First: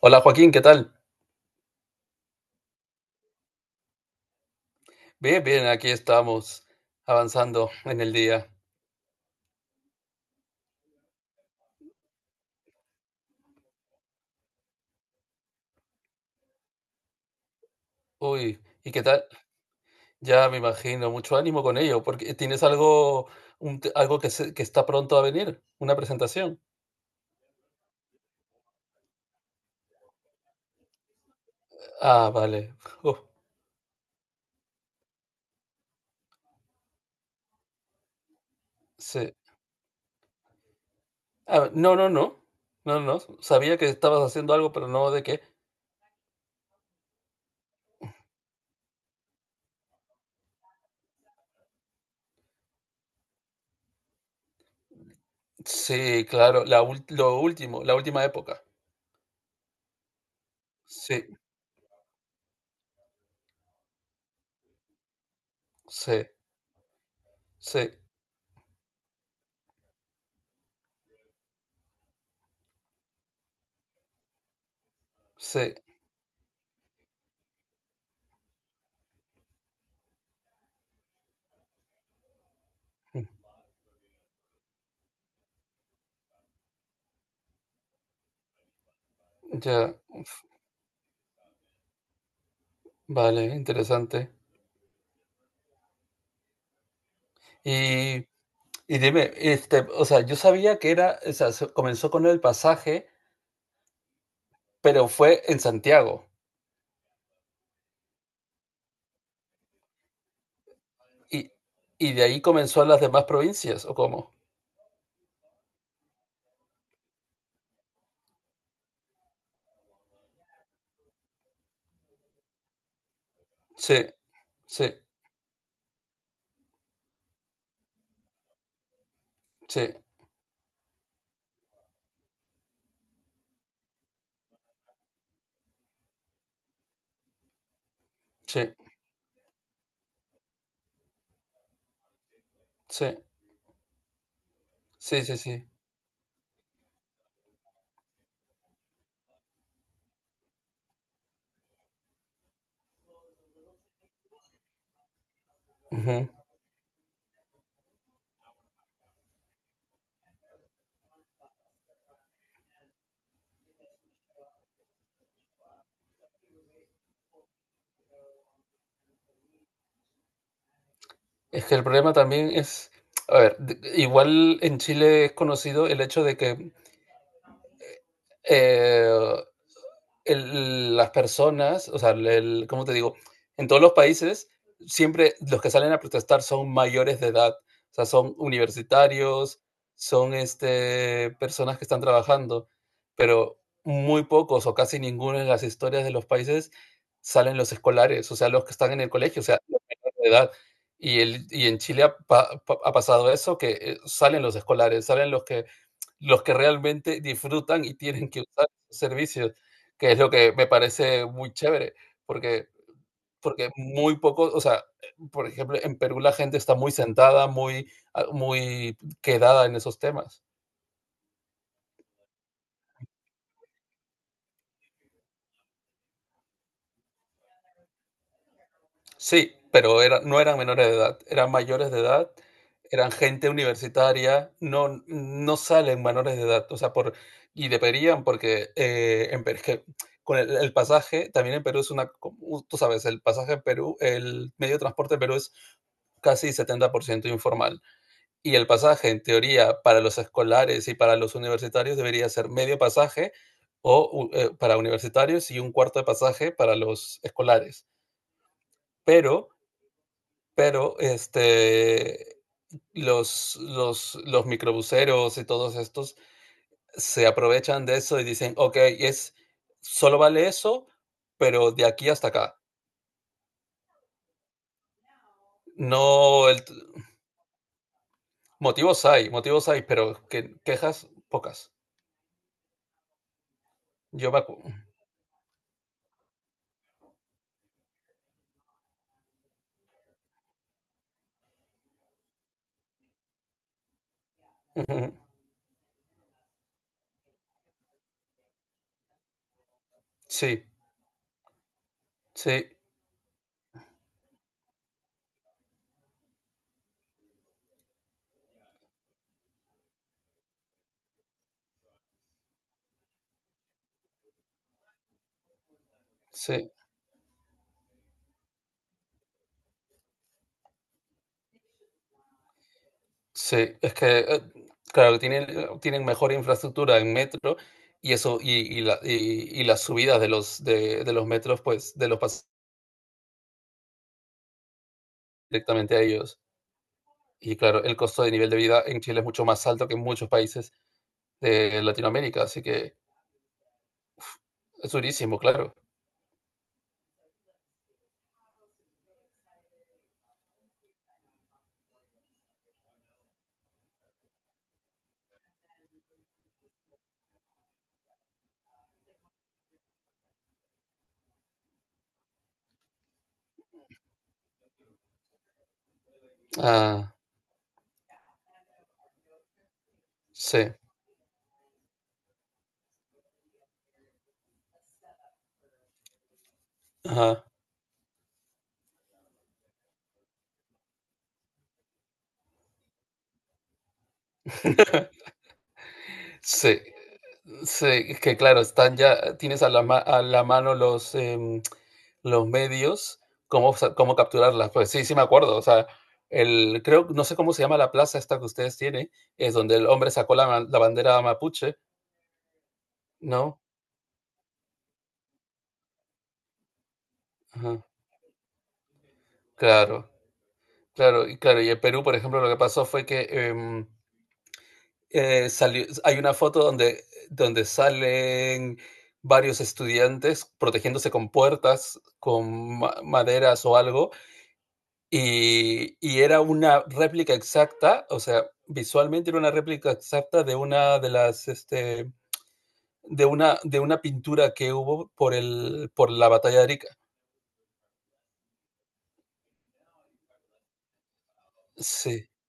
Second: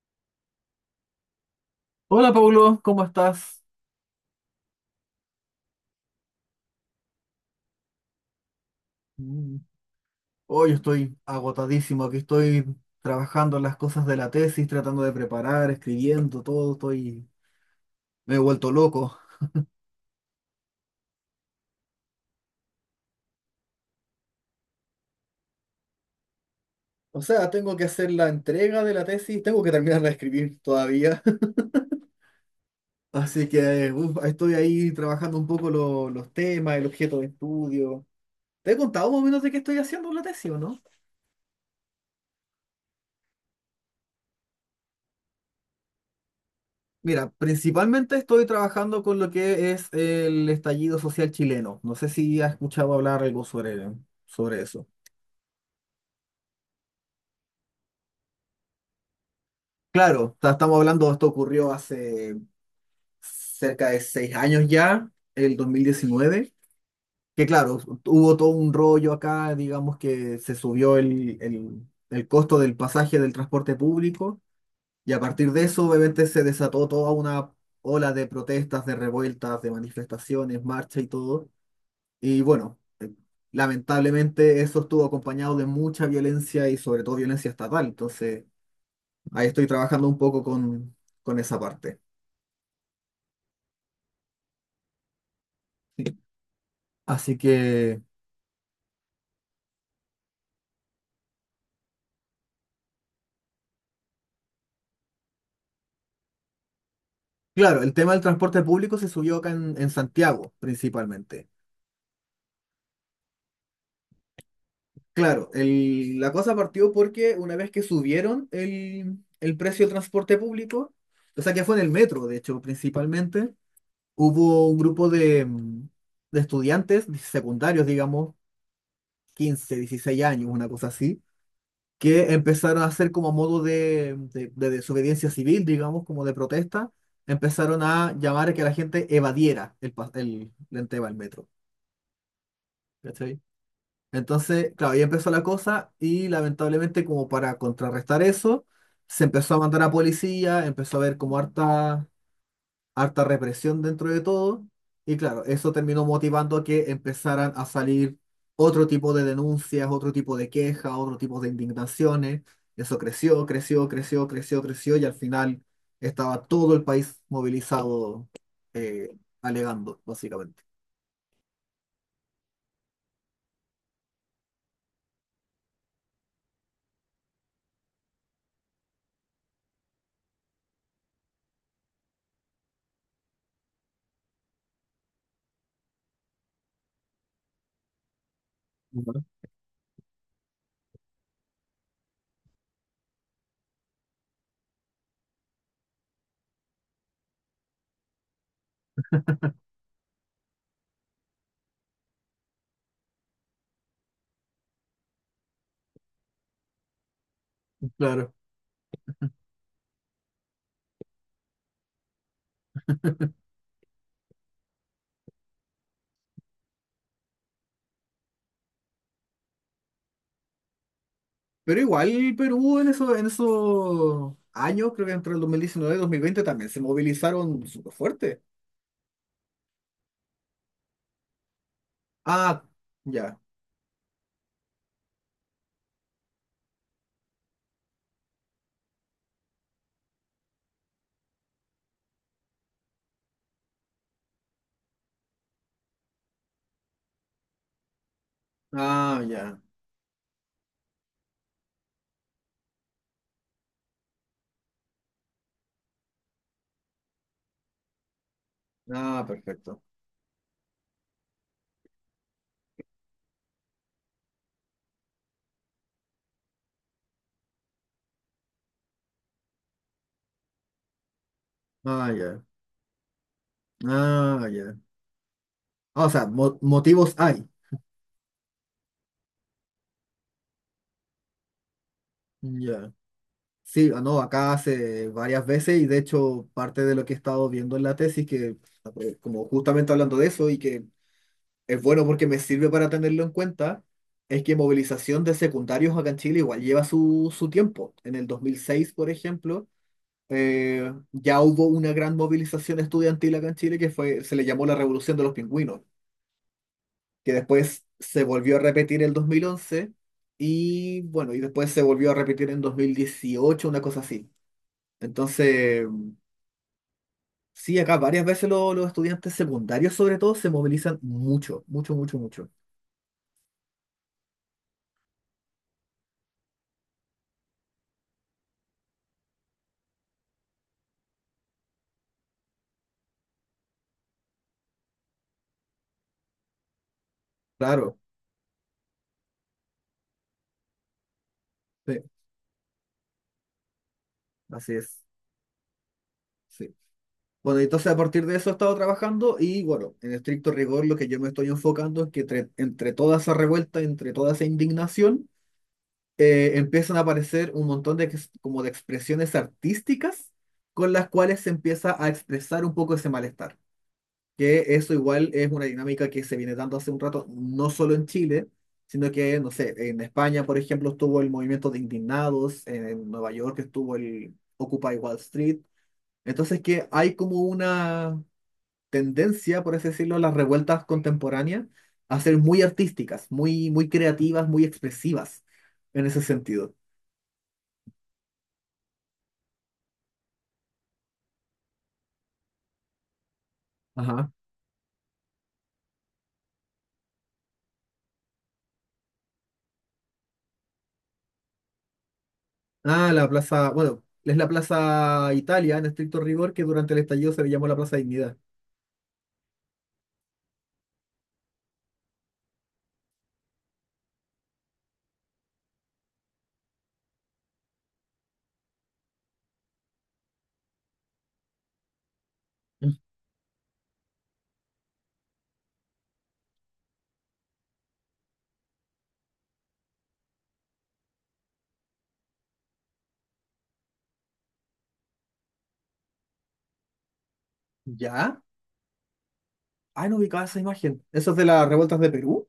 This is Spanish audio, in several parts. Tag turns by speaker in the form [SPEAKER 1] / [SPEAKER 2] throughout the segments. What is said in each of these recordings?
[SPEAKER 1] Hola Joaquín, ¿qué tal?
[SPEAKER 2] Hola Paulo, ¿cómo estás?
[SPEAKER 1] Bien, bien, aquí estamos avanzando en el día.
[SPEAKER 2] Mm, hoy estoy agotadísimo, aquí estoy trabajando en las cosas de la tesis, tratando de preparar, escribiendo, todo, estoy... Me he
[SPEAKER 1] Uy,
[SPEAKER 2] vuelto
[SPEAKER 1] ¿y qué
[SPEAKER 2] loco.
[SPEAKER 1] tal? Ya me imagino, mucho ánimo con ello, porque tienes algo, algo que, que está pronto a venir, una presentación.
[SPEAKER 2] O sea, tengo que hacer la entrega de la tesis, tengo que terminar de escribir todavía.
[SPEAKER 1] Ah, vale. Uf,
[SPEAKER 2] Así que uf, estoy ahí trabajando un poco los temas, el objeto de estudio. ¿Te he contado más o
[SPEAKER 1] sí.
[SPEAKER 2] menos de qué estoy haciendo en la tesis o no?
[SPEAKER 1] Ah, no, no, no, no, no. Sabía que estabas haciendo algo, pero no de qué.
[SPEAKER 2] Mira, principalmente estoy trabajando con lo que es el estallido social chileno. No sé si has escuchado hablar algo sobre, sobre eso.
[SPEAKER 1] Sí, claro, lo último, la última época.
[SPEAKER 2] Claro, estamos hablando,
[SPEAKER 1] Sí,
[SPEAKER 2] esto ocurrió hace cerca de seis años ya, el
[SPEAKER 1] sí,
[SPEAKER 2] 2019, que claro,
[SPEAKER 1] sí,
[SPEAKER 2] hubo todo un rollo acá, digamos que se subió el costo del pasaje del transporte público, y a partir de
[SPEAKER 1] sí.
[SPEAKER 2] eso obviamente se desató toda una ola de protestas, de revueltas, de manifestaciones, marcha y todo. Y bueno, lamentablemente eso estuvo acompañado de mucha violencia y sobre todo violencia estatal. Entonces, ahí estoy
[SPEAKER 1] Ya,
[SPEAKER 2] trabajando un poco con esa parte.
[SPEAKER 1] vale, interesante.
[SPEAKER 2] Así que,
[SPEAKER 1] Y Y dime, este, o sea, yo sabía que era, o sea, comenzó con el pasaje, pero fue en Santiago.
[SPEAKER 2] claro, el tema del transporte público se subió acá en Santiago, principalmente.
[SPEAKER 1] Y, y de ahí comenzó a las demás provincias, ¿o cómo?
[SPEAKER 2] Claro, la cosa partió porque una vez que subieron el precio del transporte público, o sea que fue en el metro, de hecho, principalmente,
[SPEAKER 1] Sí,
[SPEAKER 2] hubo un
[SPEAKER 1] sí,
[SPEAKER 2] grupo de, de estudiantes secundarios, digamos, quince,
[SPEAKER 1] sí,
[SPEAKER 2] 16 años, una cosa así, que empezaron a hacer como modo de, de desobediencia civil, digamos, como de protesta, empezaron a llamar a
[SPEAKER 1] sí,
[SPEAKER 2] que la gente evadiera el, el tema del metro.
[SPEAKER 1] sí,
[SPEAKER 2] ¿Cachai? Entonces, claro, ahí
[SPEAKER 1] sí,
[SPEAKER 2] empezó
[SPEAKER 1] sí,
[SPEAKER 2] la
[SPEAKER 1] sí.
[SPEAKER 2] cosa y lamentablemente como para contrarrestar eso, se empezó a mandar a policía, empezó a haber como harta represión dentro de todo, y claro, eso terminó
[SPEAKER 1] Ujú.
[SPEAKER 2] motivando a que empezaran a salir otro tipo de denuncias, otro tipo de quejas, otro tipo de indignaciones. Eso creció, creció, creció, creció, creció, y al final estaba todo el país movilizado, eh, alegando, básicamente.
[SPEAKER 1] Es que el problema también es, a ver, igual en Chile es conocido el hecho de que eh, las personas, o sea, el, ¿cómo te digo? En todos los países, siempre los que salen a protestar son mayores de edad, o sea, son
[SPEAKER 2] Ujú.
[SPEAKER 1] universitarios, son este, personas que están trabajando, pero muy pocos o casi ninguno en las historias de los países salen los escolares, o sea, los que están en el colegio, o sea, los menores de edad. Y, el, y en Chile ha, ha pasado eso, que salen los escolares, salen los que realmente disfrutan y tienen
[SPEAKER 2] Claro.
[SPEAKER 1] que usar servicios que es lo que me parece muy chévere, porque, porque muy pocos o sea, por ejemplo, en Perú la gente está muy sentada, muy, ah, muy quedada en esos temas.
[SPEAKER 2] Pero igual Perú en eso, en esos años, creo que entre el 2019 y 2020 también se movilizaron súper fuerte.
[SPEAKER 1] Sí, pero era, no eran menores de edad, eran mayores de edad,
[SPEAKER 2] Ah,
[SPEAKER 1] eran
[SPEAKER 2] ya.
[SPEAKER 1] gente universitaria, no, no salen menores de edad, o sea, por, y deberían, porque en Perú, que con pasaje, también en Perú es una, como tú sabes, el pasaje en Perú, el medio de transporte en Perú es casi 70% informal. Y el pasaje, en
[SPEAKER 2] Ah, ya.
[SPEAKER 1] teoría, para los escolares y para los universitarios debería ser medio pasaje o para universitarios y un cuarto de pasaje para los escolares.
[SPEAKER 2] Ah,
[SPEAKER 1] Pero,
[SPEAKER 2] perfecto.
[SPEAKER 1] pero, este, los microbuseros y todos estos se aprovechan de eso y dicen, ok, es, solo vale eso, pero de aquí
[SPEAKER 2] Ah,
[SPEAKER 1] hasta
[SPEAKER 2] ya.
[SPEAKER 1] acá.
[SPEAKER 2] Ah, ya. Ah, o sea,
[SPEAKER 1] No, el,
[SPEAKER 2] motivos hay.
[SPEAKER 1] motivos hay, pero que, quejas pocas.
[SPEAKER 2] Ya. Sí, ah, no,
[SPEAKER 1] Yo me
[SPEAKER 2] acá
[SPEAKER 1] acu-
[SPEAKER 2] hace varias veces y de hecho parte de lo que he estado viendo en la tesis, que como justamente hablando de eso y que es bueno porque me sirve para tenerlo en cuenta, es que movilización de secundarios acá en Chile igual lleva su, su tiempo. En el 2006, por ejemplo,
[SPEAKER 1] Sí,
[SPEAKER 2] ya hubo una gran
[SPEAKER 1] sí,
[SPEAKER 2] movilización estudiantil acá en Chile que fue, se le llamó la Revolución de los Pingüinos, que después se volvió a repetir el 2011 y bueno, y después se volvió a repetir en 2018, una cosa así. Entonces,
[SPEAKER 1] sí.
[SPEAKER 2] sí, acá varias veces los estudiantes secundarios sobre todo se movilizan mucho, mucho, mucho, mucho.
[SPEAKER 1] Sí, es que, claro, tienen, tienen mejor infraestructura en metro y eso, y, y las subidas de los metros, pues, de los pasan directamente a ellos. Y claro, el
[SPEAKER 2] Claro,
[SPEAKER 1] costo de nivel de vida en Chile es mucho más alto que en muchos países de
[SPEAKER 2] sí,
[SPEAKER 1] Latinoamérica, así que
[SPEAKER 2] así
[SPEAKER 1] es
[SPEAKER 2] es,
[SPEAKER 1] durísimo, claro.
[SPEAKER 2] sí. Bueno, entonces a partir de eso he estado trabajando y bueno, en estricto rigor lo que yo me estoy enfocando es que entre, entre toda esa revuelta, entre toda esa indignación, empiezan a aparecer un montón de, como de expresiones artísticas con las cuales se empieza a expresar un poco ese malestar. Que eso igual es una dinámica que se viene dando hace un
[SPEAKER 1] Ah,
[SPEAKER 2] rato, no solo en Chile, sino que, no sé, en España, por
[SPEAKER 1] sí.
[SPEAKER 2] ejemplo, estuvo el movimiento de indignados, en Nueva York estuvo el Occupy Wall Street. Entonces que hay como
[SPEAKER 1] Ajá.
[SPEAKER 2] una tendencia, por así decirlo, las revueltas contemporáneas a ser muy artísticas, muy, muy creativas, muy expresivas en ese sentido.
[SPEAKER 1] Sí, sí, es que claro, están ya, tienes a la, a la mano los, los medios, cómo, cómo
[SPEAKER 2] Ajá.
[SPEAKER 1] capturarlas. Pues sí, sí me acuerdo. O sea, el, creo, no sé cómo se llama la plaza esta que ustedes tienen, es donde el hombre sacó la, la bandera mapuche,
[SPEAKER 2] Ah, la
[SPEAKER 1] ¿no?
[SPEAKER 2] plaza, bueno, es la Plaza Italia en estricto rigor que durante el estallido se le llamó la
[SPEAKER 1] Ajá.
[SPEAKER 2] Plaza Dignidad.
[SPEAKER 1] Claro, claro, y claro, y en Perú, por ejemplo, lo que pasó fue que salió, hay una foto donde, donde salen varios estudiantes protegiéndose con puertas, con
[SPEAKER 2] Mm.
[SPEAKER 1] maderas o algo. Y era una réplica exacta, o sea, visualmente era una réplica exacta de una de las, este, de una pintura que hubo por el por la batalla de Arica.
[SPEAKER 2] ¿Ya? Ah, no ubicaba esa imagen. ¿Eso es de las revueltas de
[SPEAKER 1] Sí,
[SPEAKER 2] Perú?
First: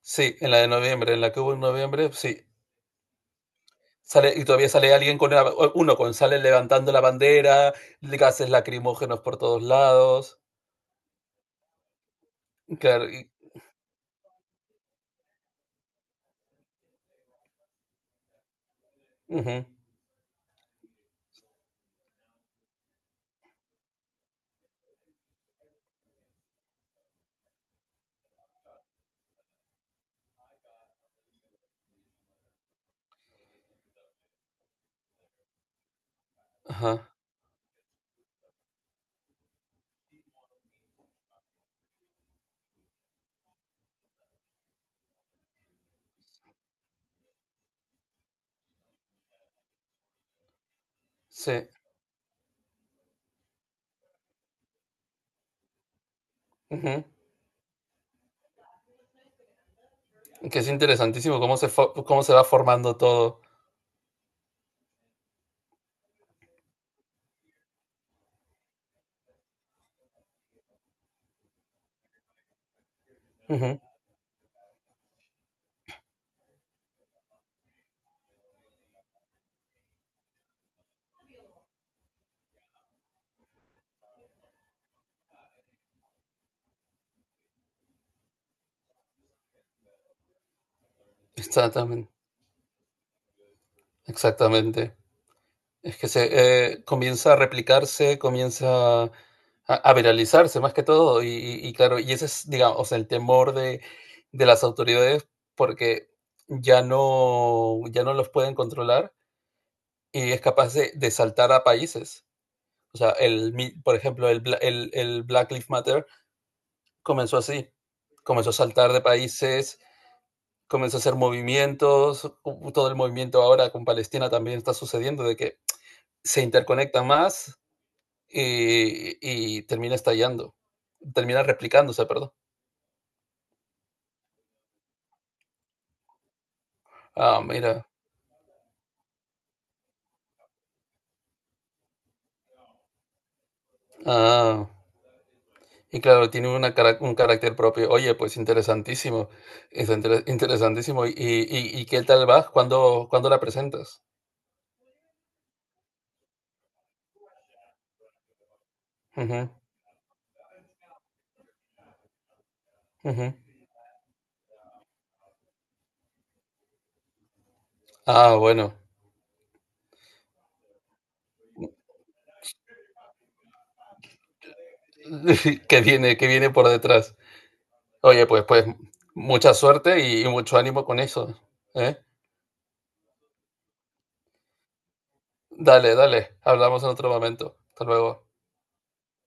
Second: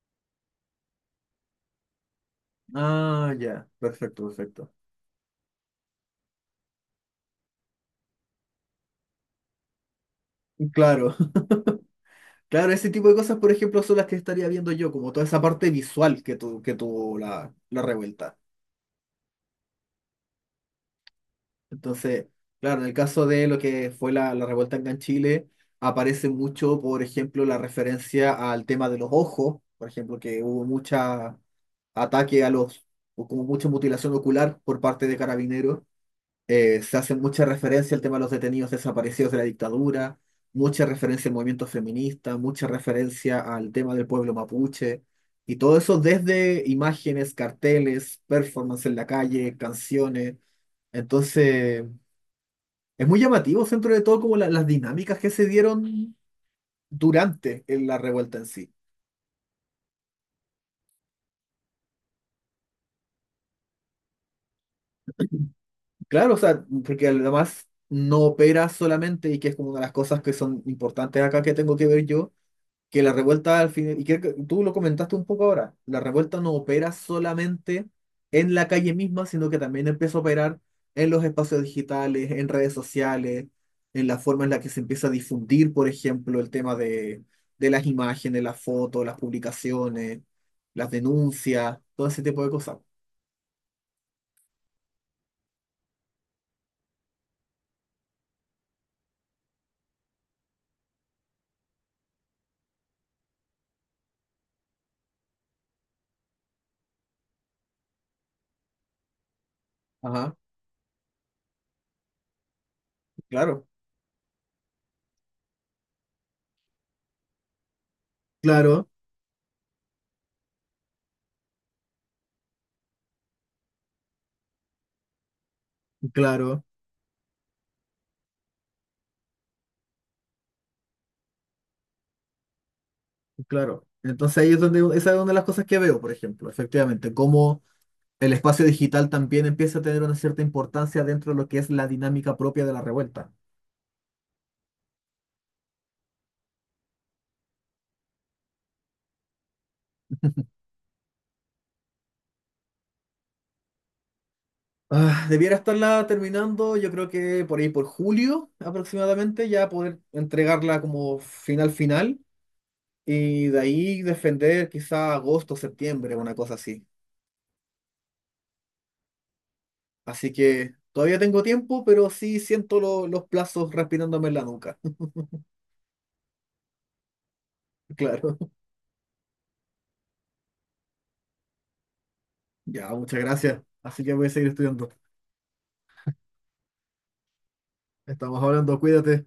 [SPEAKER 1] sí, en la de noviembre, en la que hubo en noviembre, sí.
[SPEAKER 2] Ah, ya, perfecto,
[SPEAKER 1] Sale, y todavía
[SPEAKER 2] perfecto.
[SPEAKER 1] sale uno con sale levantando la bandera, gases lacrimógenos por todos lados.
[SPEAKER 2] Claro, claro, ese tipo
[SPEAKER 1] Claro,
[SPEAKER 2] de cosas, por ejemplo, son las que estaría viendo yo, como toda esa parte visual que, tu, que tuvo la, la revuelta.
[SPEAKER 1] ujú,
[SPEAKER 2] Entonces, claro, en el caso de lo que fue la, la revuelta acá en Chile, aparece mucho, por ejemplo, la referencia al tema de los ojos, por ejemplo, que hubo mucha ataque a los, o como mucho mutilación ocular por parte de carabineros.
[SPEAKER 1] ajá,
[SPEAKER 2] Se hace mucha referencia al tema de los detenidos desaparecidos de la dictadura, mucha referencia al movimiento feminista, mucha referencia al tema del pueblo mapuche, y todo eso desde imágenes, carteles, performance en la calle, canciones.
[SPEAKER 1] sí,
[SPEAKER 2] Entonces, es muy llamativo dentro de todo como las dinámicas que se dieron
[SPEAKER 1] ujú.
[SPEAKER 2] durante la revuelta en sí.
[SPEAKER 1] Que es interesantísimo cómo cómo se va formando todo.
[SPEAKER 2] Claro, o sea, porque además no opera solamente y que es como una de las cosas que son importantes acá que tengo que ver yo, que la revuelta al
[SPEAKER 1] Ujú.
[SPEAKER 2] final, y que tú lo comentaste un poco ahora, la revuelta no opera solamente en la calle misma, sino que también empieza a operar en los espacios digitales, en redes sociales, en la forma en la que se empieza a difundir, por ejemplo, el tema de las imágenes, las fotos, las publicaciones, las denuncias, todo
[SPEAKER 1] Exactamente.
[SPEAKER 2] ese tipo de cosas.
[SPEAKER 1] Exactamente. Es que se comienza a replicarse, comienza a viralizarse más que todo. Y, y claro, y ese es, digamos, o sea, el temor de las autoridades porque ya no, ya no los pueden controlar y
[SPEAKER 2] Ajá,
[SPEAKER 1] es capaz de saltar a países. O sea, el,
[SPEAKER 2] claro,
[SPEAKER 1] por ejemplo, el, el Black Lives Matter comenzó así. Comenzó a
[SPEAKER 2] claro,
[SPEAKER 1] saltar de países, comenzó a hacer movimientos. Todo el movimiento ahora con Palestina también está sucediendo de que se
[SPEAKER 2] claro.
[SPEAKER 1] interconecta más y termina estallando, termina replicándose, perdón.
[SPEAKER 2] Claro, entonces ahí es donde, esa es una de las cosas que veo, por ejemplo, efectivamente,
[SPEAKER 1] Ah,
[SPEAKER 2] cómo
[SPEAKER 1] mira.
[SPEAKER 2] el espacio digital también empieza a tener una cierta importancia dentro de lo que es la dinámica propia de la revuelta.
[SPEAKER 1] Ah, y claro, tiene una, un carácter propio. Oye, pues interesantísimo, es interesantísimo. Y qué tal va? ¿Cuándo, cuándo la presentas?
[SPEAKER 2] Ah, debiera estarla terminando, yo creo que por ahí por julio aproximadamente,
[SPEAKER 1] Ujú,
[SPEAKER 2] ya poder entregarla como final final
[SPEAKER 1] ujú.
[SPEAKER 2] y de ahí defender quizá agosto, septiembre, una cosa así.
[SPEAKER 1] Ah, bueno,
[SPEAKER 2] Así que todavía tengo tiempo, pero sí siento los plazos respirándome en la nuca.
[SPEAKER 1] que viene por detrás. Oye,
[SPEAKER 2] Claro,
[SPEAKER 1] pues, pues, mucha suerte y mucho ánimo con eso, ¿eh?
[SPEAKER 2] ya, muchas gracias. Así que voy a seguir estudiando.
[SPEAKER 1] Dale, dale, hablamos en otro momento. Hasta luego.
[SPEAKER 2] Estamos hablando, cuídate.